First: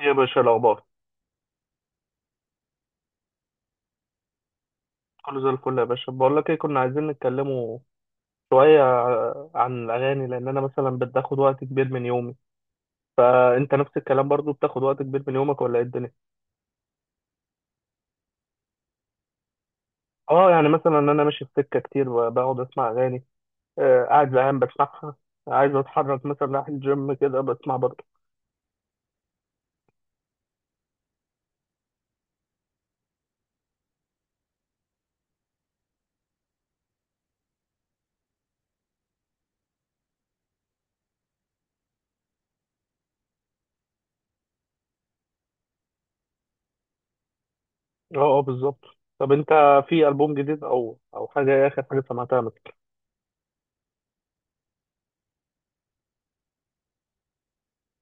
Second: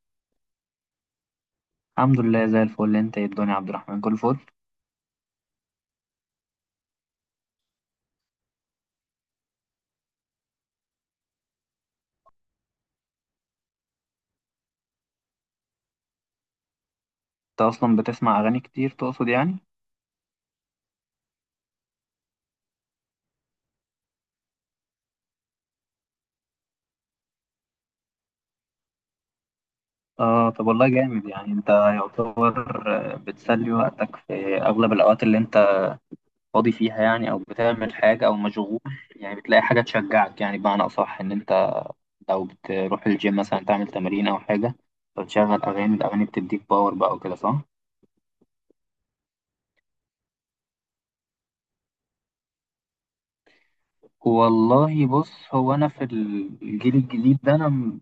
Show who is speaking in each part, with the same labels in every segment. Speaker 1: يا باشا الأخبار
Speaker 2: الحمد لله زي الفل. انت ايه الدنيا يا عبد الرحمن؟ كل فل.
Speaker 1: كله زي الفل يا باشا. بقول لك إيه، كنا عايزين نتكلموا شوية عن الأغاني، لأن أنا مثلا بتاخد وقت كبير من يومي، فأنت نفس الكلام برضو بتاخد وقت كبير من يومك، ولا إيه الدنيا؟
Speaker 2: انت اصلا بتسمع اغاني كتير تقصد يعني؟
Speaker 1: أه يعني مثلا أنا ماشي في سكة كتير بقعد أسمع أغاني. قاعد زهقان بسمعها. عايز أتحرك مثلا، رايح الجيم كده بسمع برضو.
Speaker 2: اه طب والله جامد. يعني انت يعتبر بتسلي وقتك في اغلب الاوقات اللي انت فاضي فيها يعني، او بتعمل حاجه او مشغول يعني، بتلاقي حاجه تشجعك. يعني بمعنى اصح ان انت لو بتروح الجيم مثلا تعمل تمارين او حاجه فتشغل اغاني، الاغاني بتديك باور بقى وكده، صح؟
Speaker 1: أه أه، بالظبط. طب أنت، في ألبوم جديد أو حاجة، إيه آخر حاجة سمعتها مثلا؟
Speaker 2: والله بص، هو انا في الجيل الجديد ده انا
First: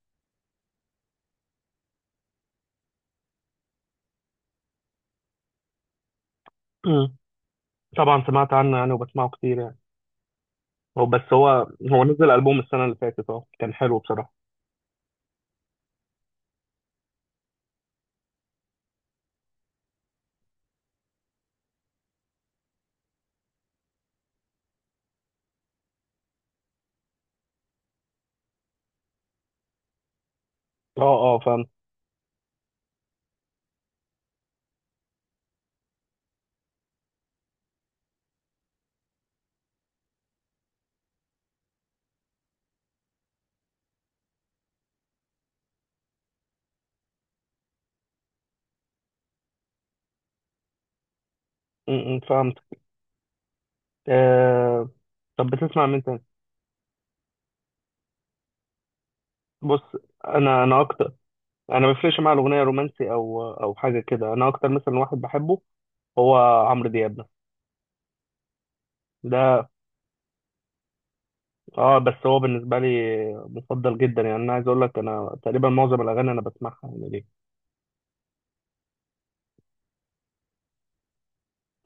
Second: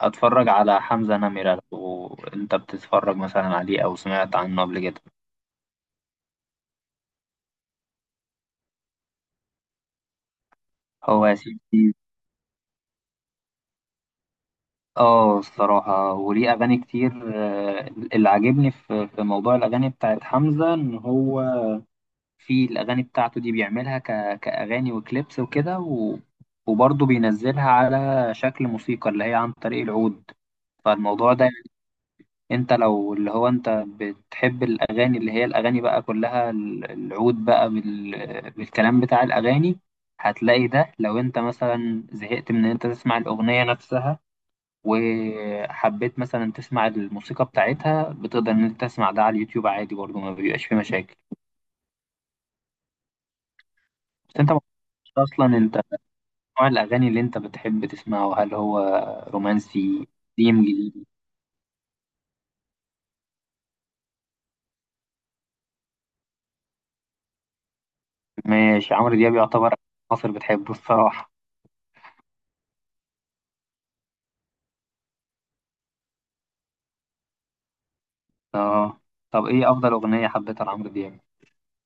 Speaker 2: اتفرج على حمزة نمرة. لو انت بتتفرج مثلا عليه او سمعت عنه قبل كده.
Speaker 1: مم. طبعا سمعت عنه يعني، وبسمعه كتير يعني. هو
Speaker 2: هو
Speaker 1: بس
Speaker 2: يا
Speaker 1: هو
Speaker 2: سيدي.
Speaker 1: هو نزل ألبوم السنة اللي فاتت، كان حلو بصراحة.
Speaker 2: اه الصراحة، وليه اغاني كتير. اللي عاجبني في موضوع الاغاني بتاعت حمزة ان هو في الاغاني بتاعته دي بيعملها كاغاني وكليبس وكده، وبرضه بينزلها على شكل موسيقى اللي هي عن طريق العود.
Speaker 1: اه
Speaker 2: فالموضوع
Speaker 1: اه،
Speaker 2: ده
Speaker 1: فهمت.
Speaker 2: انت لو اللي هو انت بتحب الاغاني اللي هي الاغاني بقى كلها العود بقى بالكلام بتاع الاغاني، هتلاقي ده لو انت مثلا زهقت من ان انت تسمع الاغنية نفسها وحبيت مثلا تسمع الموسيقى بتاعتها، بتقدر ان انت تسمع ده على اليوتيوب عادي برضو، ما بيبقاش فيه مشاكل.
Speaker 1: م- م، فهمت.
Speaker 2: بس انت ما
Speaker 1: آه
Speaker 2: تعرفش اصلا
Speaker 1: طب
Speaker 2: انت
Speaker 1: بتسمع مين تاني؟
Speaker 2: نوع الاغاني اللي انت بتحب تسمعه، هل هو
Speaker 1: بص،
Speaker 2: رومانسي، قديم،
Speaker 1: انا
Speaker 2: جديد؟
Speaker 1: اكتر، انا ما بيفرقش معايا الاغنيه رومانسي او حاجه كده. انا اكتر مثلا واحد بحبه هو عمرو دياب ده
Speaker 2: ماشي، عمرو دياب
Speaker 1: ده
Speaker 2: يعتبر مصر بتحبه الصراحة.
Speaker 1: اه بس هو بالنسبه لي مفضل جدا يعني. انا عايز اقول لك انا تقريبا معظم الاغاني انا بسمعها يعني ليه.
Speaker 2: اه طب ايه افضل اغنيه حبيتها لعمرو دياب؟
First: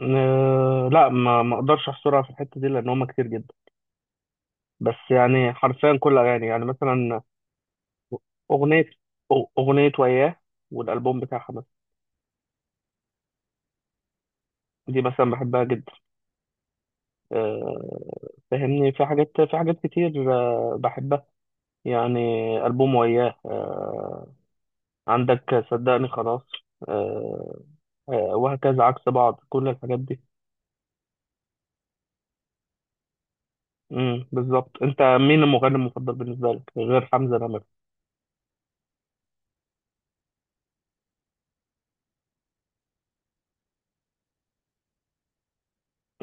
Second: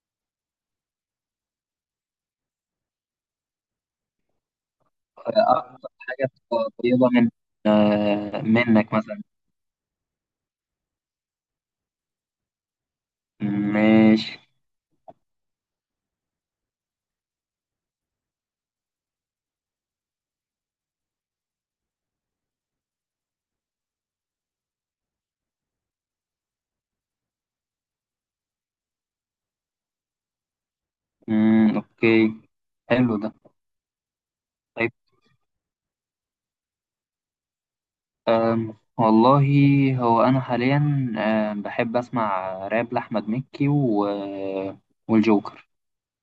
Speaker 1: لا، ما اقدرش احصرها في الحته دي لان هم كتير جدا. بس يعني
Speaker 2: اكتر
Speaker 1: حرفيا كل
Speaker 2: حاجه
Speaker 1: اغاني يعني.
Speaker 2: قريبه
Speaker 1: مثلا
Speaker 2: من آه
Speaker 1: اغنيه
Speaker 2: منك مثلا.
Speaker 1: اغنيه وياه، والالبوم بتاعها مثلا
Speaker 2: ماشي.
Speaker 1: دي مثلا بحبها جدا. آه، فاهمني، في حاجات في حاجات كتير بحبها يعني. ألبوم وياه، عندك صدقني خلاص، آه، وهكذا عكس بعض كل الحاجات دي.
Speaker 2: مم. اوكي، حلو ده.
Speaker 1: بالظبط.
Speaker 2: طيب
Speaker 1: انت مين المغني المفضل بالنسبه لك غير حمزة نمرة؟
Speaker 2: والله، هو انا حاليا بحب اسمع راب لاحمد مكي و... آه، والجوكر.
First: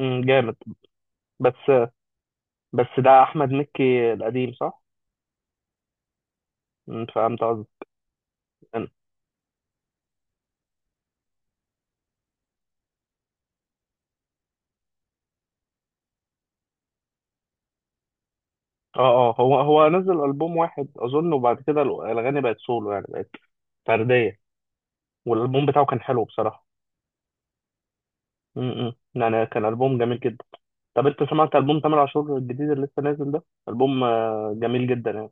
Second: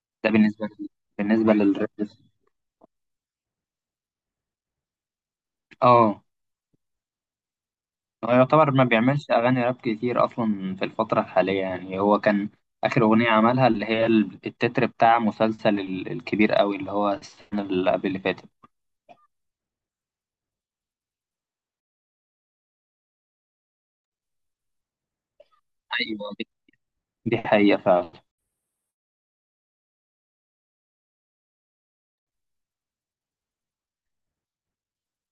Speaker 1: امم،
Speaker 2: ده
Speaker 1: جامد.
Speaker 2: بالنسبه لي، بالنسبه للراب.
Speaker 1: بس بس ده احمد مكي القديم، صح؟
Speaker 2: اه،
Speaker 1: فهمت قصدي.
Speaker 2: هو يعتبر ما
Speaker 1: اه
Speaker 2: بيعملش أغاني راب كتير أصلا في الفترة الحالية. يعني هو كان آخر أغنية عملها اللي هي التتر بتاع مسلسل الكبير قوي اللي هو السنة اللي قبل اللي فاتت.
Speaker 1: اه، هو نزل ألبوم واحد اظن، وبعد كده الأغاني بقت سولو، يعني بقت فردية. والألبوم بتاعه كان حلو
Speaker 2: أيوة، دي
Speaker 1: بصراحة.
Speaker 2: دي حقيقة فعلا.
Speaker 1: يعني كان ألبوم جميل جدا. طب أنت سمعت ألبوم تامر عاشور الجديد اللي لسه نازل ده؟ ألبوم جميل جدا يعني.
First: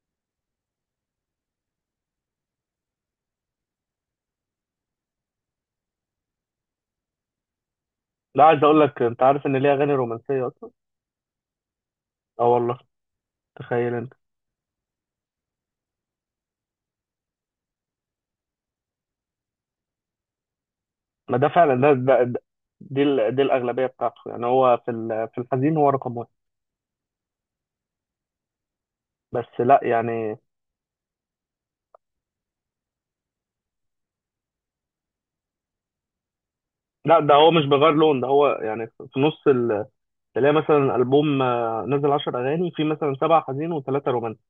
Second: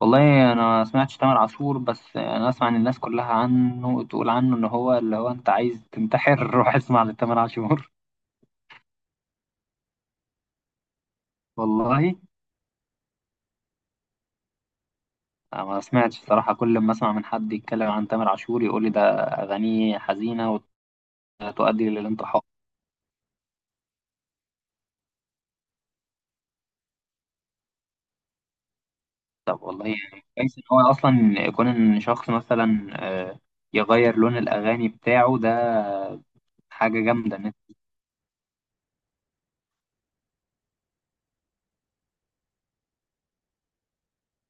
Speaker 2: والله أنا ما سمعتش تامر عاشور، بس أنا أسمع إن الناس كلها عنه تقول عنه إن هو اللي هو أنت عايز تنتحر روح اسمع لتامر عاشور.
Speaker 1: لا، عايز أقول لك، أنت عارف إن ليه أغاني رومانسية أصلا؟
Speaker 2: والله
Speaker 1: أه والله، تخيل أنت.
Speaker 2: أنا ما سمعتش صراحة، كل ما أسمع من حد يتكلم عن تامر عاشور يقول لي ده أغانيه حزينة
Speaker 1: ما ده فعلا
Speaker 2: وتؤدي
Speaker 1: ده.
Speaker 2: للانتحار.
Speaker 1: دي الأغلبية بتاعته يعني. هو في الحزين هو رقم واحد. بس
Speaker 2: طب
Speaker 1: لا
Speaker 2: والله يعني
Speaker 1: يعني.
Speaker 2: كويس ان هو اصلا يكون ان شخص مثلا يغير لون الاغاني بتاعه ده، حاجه
Speaker 1: لا، ده
Speaker 2: جامده ان
Speaker 1: هو
Speaker 2: انت.
Speaker 1: مش بيغير لون، ده هو يعني في نص تلاقي مثلا ألبوم نزل 10 أغاني، في مثلا سبعة حزين وثلاثة رومانسي.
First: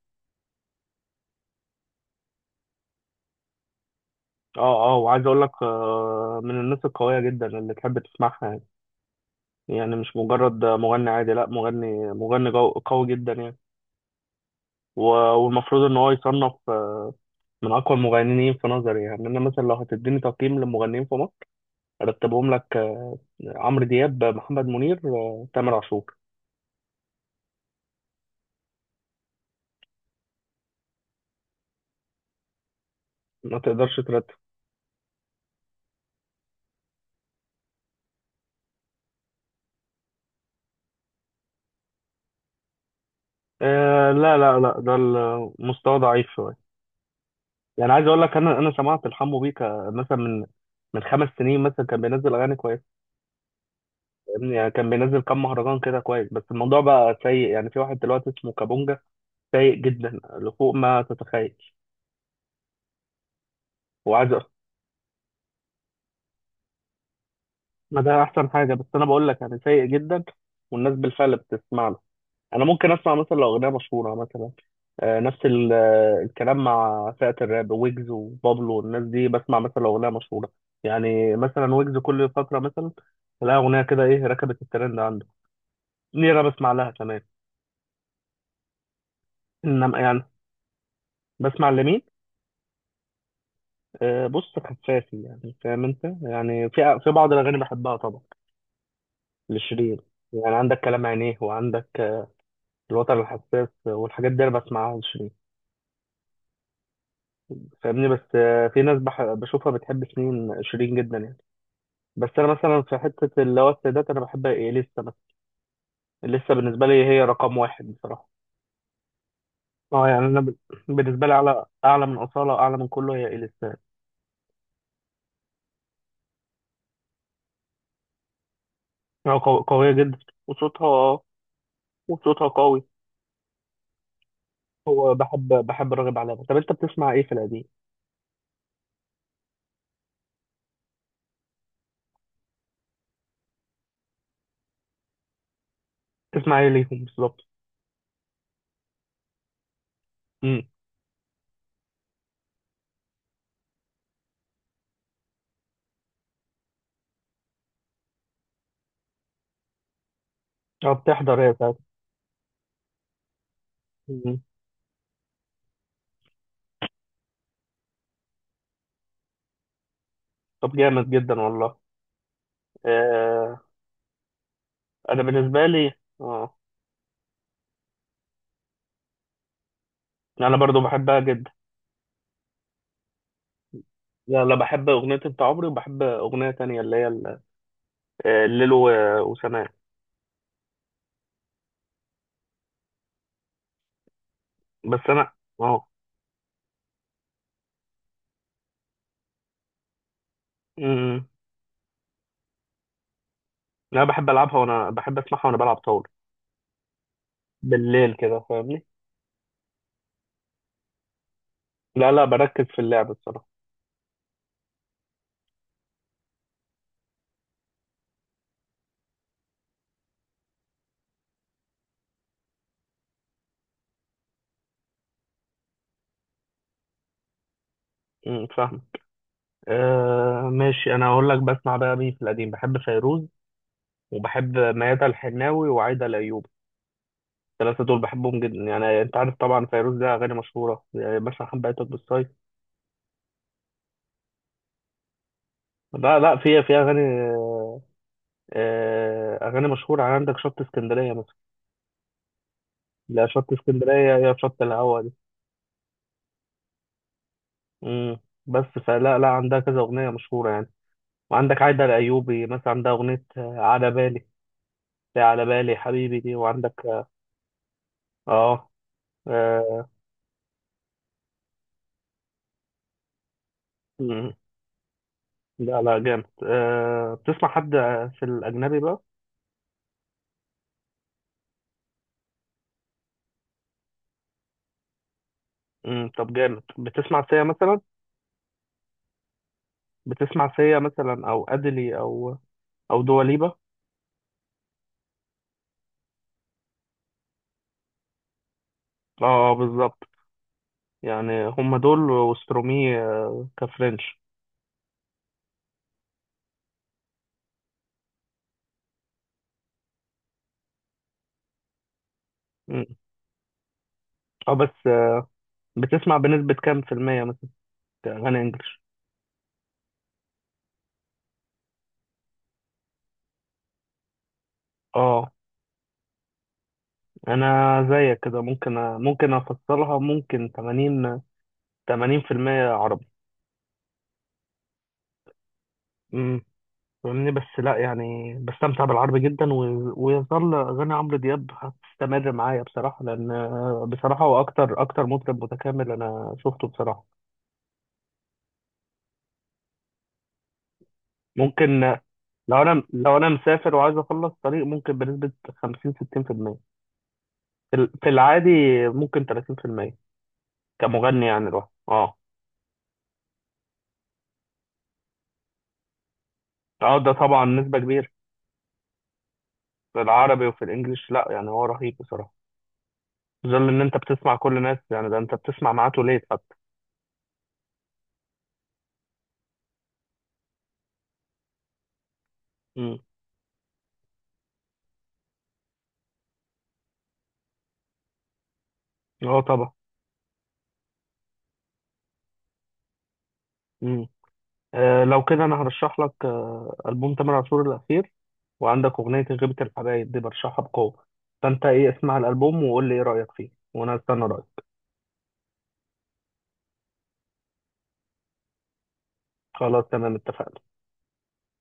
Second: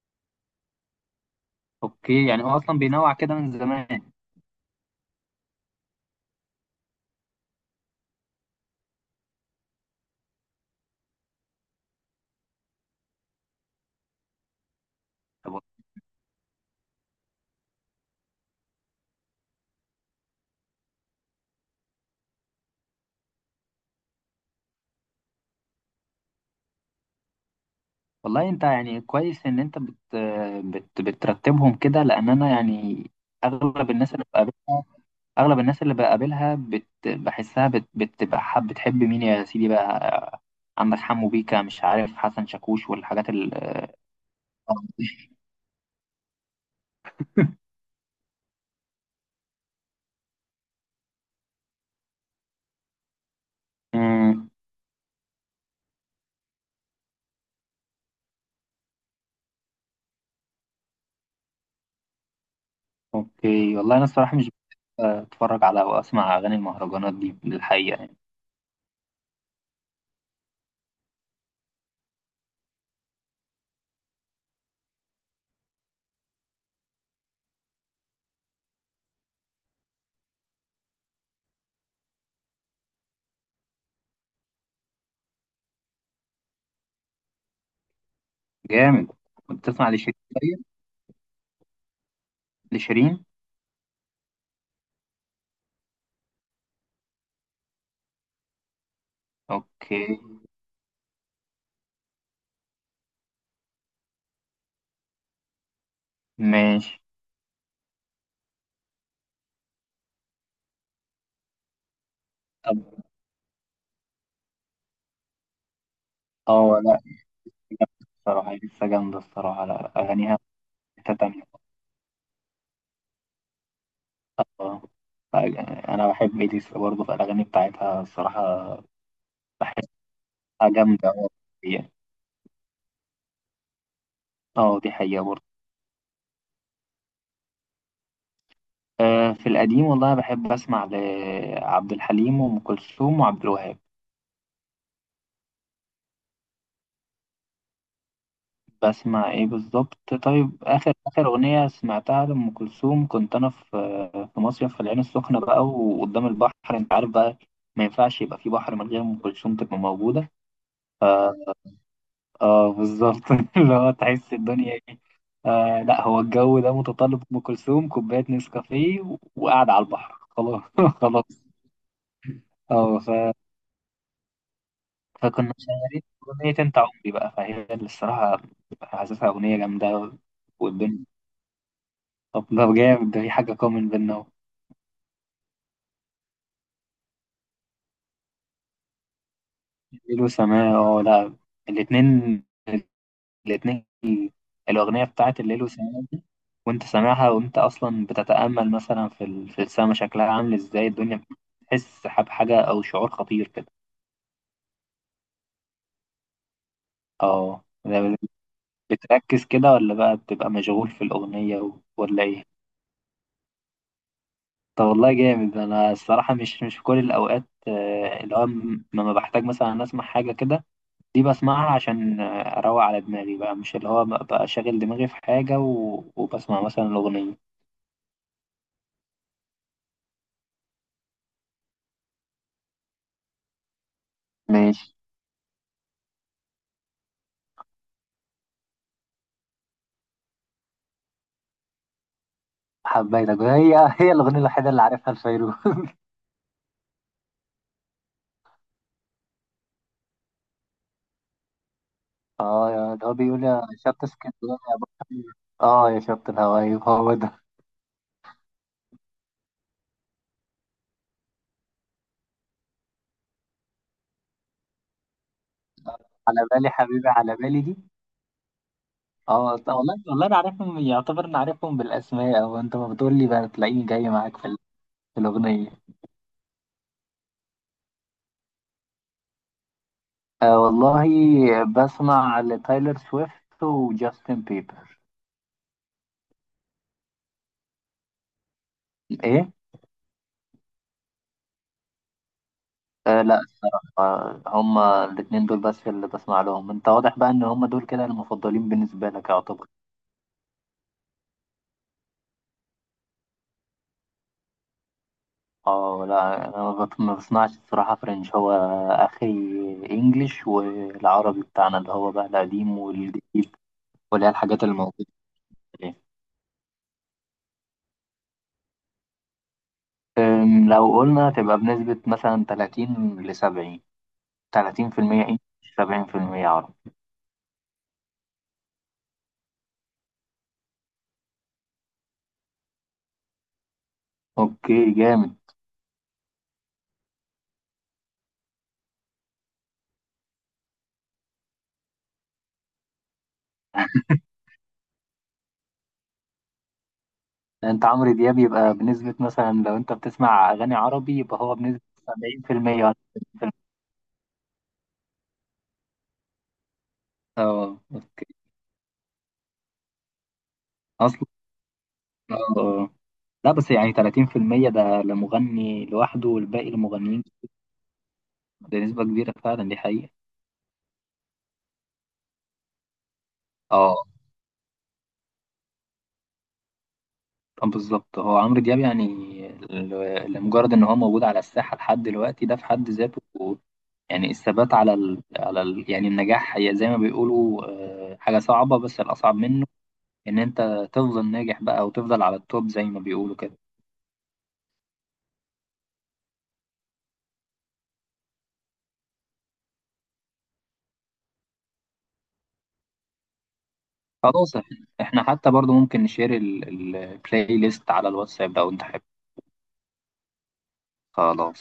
Speaker 2: اوكي، يعني هو اصلا بينوع كده من زمان.
Speaker 1: أه أه. وعايز أقول لك من الناس القوية جدا اللي تحب تسمعها يعني. يعني مش مجرد مغني عادي، لا، قوي جدا يعني. و-
Speaker 2: طب
Speaker 1: والمفروض ان هو يصنف من اقوى المغنيين في نظري يعني. انا مثلا لو هتديني تقييم للمغنيين في مصر، ارتبهم لك: عمرو دياب، محمد منير، تامر عاشور.
Speaker 2: والله انت يعني كويس ان انت بت بترتبهم كده، لان انا يعني
Speaker 1: ما
Speaker 2: اغلب
Speaker 1: تقدرش
Speaker 2: الناس اللي
Speaker 1: ترتب.
Speaker 2: بقابلها، اغلب الناس اللي بقابلها بحسها بتبقى حب، بتحب مين يا سيدي بقى؟ عندك حمو بيكا، مش عارف حسن شاكوش والحاجات ال
Speaker 1: لا لا لا، ده المستوى ضعيف شويه. يعني عايز اقول لك، انا سمعت الحمو بيكا مثلا من خمس سنين. مثلا كان بينزل اغاني كويسه، فاهمني؟ يعني كان بينزل كام مهرجان كده كويس، بس الموضوع بقى سيء يعني. في واحد دلوقتي اسمه كابونجا سيء جدا لفوق ما تتخيل.
Speaker 2: اوكي، والله انا
Speaker 1: وعايز
Speaker 2: الصراحه
Speaker 1: أ-
Speaker 2: مش اتفرج على او اسمع اغاني المهرجانات دي للحقيقه
Speaker 1: ما
Speaker 2: يعني.
Speaker 1: ده احسن حاجه، بس انا بقول لك يعني سيء جدا، والناس بالفعل بتسمع له. انا ممكن اسمع مثلا لو اغنيه مشهوره، مثلا نفس الكلام مع فئه الراب، ويجز وبابلو والناس دي. بسمع مثلا لو اغنيه مشهوره. يعني مثلا ويجز كل فتره مثلا تلاقي اغنيه كده ايه ركبت الترند عنده، دي انا بسمع لها كمان.
Speaker 2: جامد. كنت تسمع
Speaker 1: انما
Speaker 2: لشيرين؟
Speaker 1: يعني
Speaker 2: طيب.
Speaker 1: بسمع لمين؟
Speaker 2: لشيرين.
Speaker 1: بص خفافي يعني، فاهم انت؟ يعني في بعض الاغاني بحبها طبعا لشيرين.
Speaker 2: اوكي.
Speaker 1: يعني عندك كلام عينيه، وعندك الوتر الحساس، والحاجات دي انا بسمعها لشيرين.
Speaker 2: ماشي.
Speaker 1: فاهمني؟ بس في ناس بشوفها بتحب شيرين شيرين جدا يعني. بس انا مثلا
Speaker 2: طب
Speaker 1: في حته اللي هو السيدات، انا بحب إيه لسه مثلا؟ لسه
Speaker 2: اه
Speaker 1: بالنسبه
Speaker 2: لا،
Speaker 1: لي هي رقم واحد
Speaker 2: جامدة
Speaker 1: بصراحه.
Speaker 2: الصراحه، هي لسه جامده الصراحه، لا
Speaker 1: اه يعني
Speaker 2: اغانيها
Speaker 1: انا
Speaker 2: في حته
Speaker 1: بالنسبه لي،
Speaker 2: تانية.
Speaker 1: اعلى اعلى من اصاله، اعلى من كله، هي اليسا.
Speaker 2: آه. ف- انا بحب اليسا برضه، في الاغاني بتاعتها الصراحه
Speaker 1: هي قويه
Speaker 2: بحسها
Speaker 1: جدا، وصوتها
Speaker 2: جامده أوي يعني.
Speaker 1: وصوتها قوي.
Speaker 2: اه دي
Speaker 1: هو
Speaker 2: حقيقه برضه.
Speaker 1: بحب راغب علامه. طب انت بتسمع ايه في القديم؟
Speaker 2: آه في القديم والله بحب اسمع لعبد الحليم وام كلثوم وعبد الوهاب.
Speaker 1: بتسمع ايه ليهم بالظبط؟
Speaker 2: بسمع ايه بالظبط؟ طيب،
Speaker 1: امم.
Speaker 2: اخر اغنيه سمعتها لام كلثوم، كنت انا في مصيف في العين السخنه بقى، وقدام البحر انت عارف بقى، ما ينفعش يبقى في بحر من غير ام كلثوم تبقى موجوده.
Speaker 1: اه
Speaker 2: ف
Speaker 1: بتحضر هي
Speaker 2: اه بالظبط اللي هو تحس
Speaker 1: ساعات.
Speaker 2: الدنيا ايه. آه لا، هو الجو ده متطلب ام كلثوم، كوبايه نسكافيه، وقاعد على البحر، خلاص
Speaker 1: طب جامد جدا
Speaker 2: خلاص.
Speaker 1: والله.
Speaker 2: اه
Speaker 1: آه انا
Speaker 2: فكنا
Speaker 1: بالنسبه لي،
Speaker 2: شغالين اغنيه
Speaker 1: اه
Speaker 2: انت عمري بقى، فهي اللي الصراحه حاسسها اغنيه جامده
Speaker 1: يعني انا برضو
Speaker 2: والدنيا.
Speaker 1: بحبها جدا.
Speaker 2: طب ده جامد، ده في حاجة كومن بينا اهو.
Speaker 1: لا لا، بحب اغنيه انت عمري، وبحب اغنيه تانية اللي هي الليل وسماء.
Speaker 2: ليل وسماء، اه لا الاتنين، الاتنين.
Speaker 1: بس
Speaker 2: الأغنية
Speaker 1: انا
Speaker 2: بتاعت الليل
Speaker 1: اه
Speaker 2: وسماء دي، وأنت سامعها وأنت أصلا بتتأمل مثلا في السما شكلها عامل إزاي الدنيا،
Speaker 1: أمم.
Speaker 2: بتحس بحاجة أو شعور خطير كده.
Speaker 1: انا بحب العبها، وانا بحب اسمعها وانا بلعب طاوله
Speaker 2: اه
Speaker 1: بالليل
Speaker 2: ده
Speaker 1: كده، فاهمني؟
Speaker 2: بتركز كده، ولا بقى بتبقى مشغول في الأغنية
Speaker 1: لا
Speaker 2: ولا
Speaker 1: لا،
Speaker 2: إيه؟
Speaker 1: بركز في اللعب الصراحه.
Speaker 2: طب والله جامد. أنا الصراحة مش في كل الأوقات، اللي هو لما بحتاج مثلا أسمع حاجة كده دي بسمعها عشان اروق على دماغي بقى، مش اللي هو بقى شاغل دماغي في حاجة وبسمع مثلا الأغنية.
Speaker 1: فاهم. ماشي. انا هقول لك بسمع بقى مين في القديم: بحب فيروز، وبحب
Speaker 2: ماشي.
Speaker 1: ميادة الحناوي وعايدة الايوبي. الثلاثة دول بحبهم جدا يعني. أنت عارف طبعا فيروز لها أغاني مشهورة، يعني مثلا حبيتك بالصيف.
Speaker 2: حبيتك، هي هي الأغنية الوحيدة اللي عارفها لفيروز.
Speaker 1: لا لا، في أغاني أغاني مشهورة يعني. عندك شط اسكندرية مثلا.
Speaker 2: اه ده هو
Speaker 1: لا،
Speaker 2: بيقول
Speaker 1: شط
Speaker 2: يا
Speaker 1: اسكندرية،
Speaker 2: شط
Speaker 1: يا
Speaker 2: اسكندرية
Speaker 1: شط
Speaker 2: يا
Speaker 1: الهوا دي.
Speaker 2: بحر. اه يا شط الهوايب هو ده.
Speaker 1: مم. بس فلا لا، عندها كذا أغنية مشهورة يعني. وعندك عايدة الأيوبي مثلا، عندها أغنية على بالي. لا، على بالي حبيبي دي،
Speaker 2: على بالي
Speaker 1: وعندك
Speaker 2: حبيبي، على بالي دي.
Speaker 1: آه
Speaker 2: اه طب
Speaker 1: آه،
Speaker 2: والله والله انا عارفهم يعتبر، انا عارفهم بالاسماء، او انت ما بتقول لي بقى تلاقيني جاي
Speaker 1: مم.
Speaker 2: معاك في الاغنيه.
Speaker 1: لا لا، جامد. بتسمع حد في الأجنبي بقى؟
Speaker 2: آه والله بسمع لتايلر سويفت وجاستن بيبر.
Speaker 1: مم. طب جامد. بتسمع سيا مثلا؟
Speaker 2: ايه؟
Speaker 1: بتسمع سيا مثلا، او ادلي، او
Speaker 2: لا
Speaker 1: دواليبا.
Speaker 2: هما الاتنين دول بس اللي بسمع لهم. انت واضح بقى ان هما دول كده المفضلين بالنسبة لك يعتبر.
Speaker 1: بالظبط. يعني هم دول وسترومي كفرنش.
Speaker 2: اه لا انا ما بسمعش الصراحة فرنش، هو اخري انجليش والعربي بتاعنا اللي هو بقى القديم
Speaker 1: مم.
Speaker 2: والجديد واللي هي
Speaker 1: اه
Speaker 2: الحاجات اللي
Speaker 1: بس
Speaker 2: موجودة دي.
Speaker 1: بتسمع بنسبة كام في المية مثلا اغاني انجلش؟
Speaker 2: لو قلنا تبقى بنسبة مثلا 30 ل 70، 30%
Speaker 1: اه
Speaker 2: انجليش، 70% عربي.
Speaker 1: انا زيك كده، ممكن ممكن افصلها، ممكن 80، 80 في المية عربي.
Speaker 2: اوكي جامد.
Speaker 1: امم فاهمني؟ بس لا يعني، بستمتع بالعربي جدا. ويظل اغاني عمرو دياب هتستمر معايا بصراحة، لان بصراحة هو اكتر اكتر مطرب متكامل انا شفته بصراحة.
Speaker 2: انت عمرو دياب يبقى بنسبة مثلا، لو انت بتسمع اغاني عربي يبقى هو
Speaker 1: ممكن،
Speaker 2: بنسبة 70% ولا
Speaker 1: لو انا
Speaker 2: 30%؟
Speaker 1: مسافر وعايز اخلص طريق، ممكن بنسبة 50، 60% في المية،
Speaker 2: اه
Speaker 1: في العادي ممكن 30%،
Speaker 2: اصلا،
Speaker 1: كمغني يعني لوحده. اه
Speaker 2: آه، لا بس يعني 30% ده لمغني لوحده والباقي
Speaker 1: اه، ده
Speaker 2: لمغنيين،
Speaker 1: طبعا نسبة كبيرة
Speaker 2: ده نسبة كبيرة فعلا، دي
Speaker 1: في
Speaker 2: حقيقة.
Speaker 1: العربي وفي الانجليش. لا يعني هو رهيب بصراحة، في ظل ان
Speaker 2: اه
Speaker 1: انت بتسمع كل الناس. يعني ده انت بتسمع معاه ليت حتى.
Speaker 2: بالظبط، هو عمرو دياب يعني، لمجرد ان هو موجود على الساحة لحد دلوقتي ده في حد
Speaker 1: امم
Speaker 2: ذاته يعني الثبات على يعني النجاح، هي زي ما بيقولوا حاجة صعبة، بس الأصعب
Speaker 1: اه
Speaker 2: منه
Speaker 1: طبعا.
Speaker 2: ان انت تفضل ناجح بقى وتفضل على التوب زي ما بيقولوا كده.
Speaker 1: امم لو كده انا هرشح لك البوم تامر عاشور الاخير، وعندك اغنية غيبة الحبايب دي برشحها بقوة. فانت ايه، اسمع الالبوم وقول لي ايه رأيك فيه، وانا استنى
Speaker 2: خلاص،
Speaker 1: رأيك.
Speaker 2: احنا إحنا حتى برضو ممكن نشير البلاي ليست على الواتساب لو انت حابب.
Speaker 1: خلاص تمام، اتفقنا.
Speaker 2: خلاص.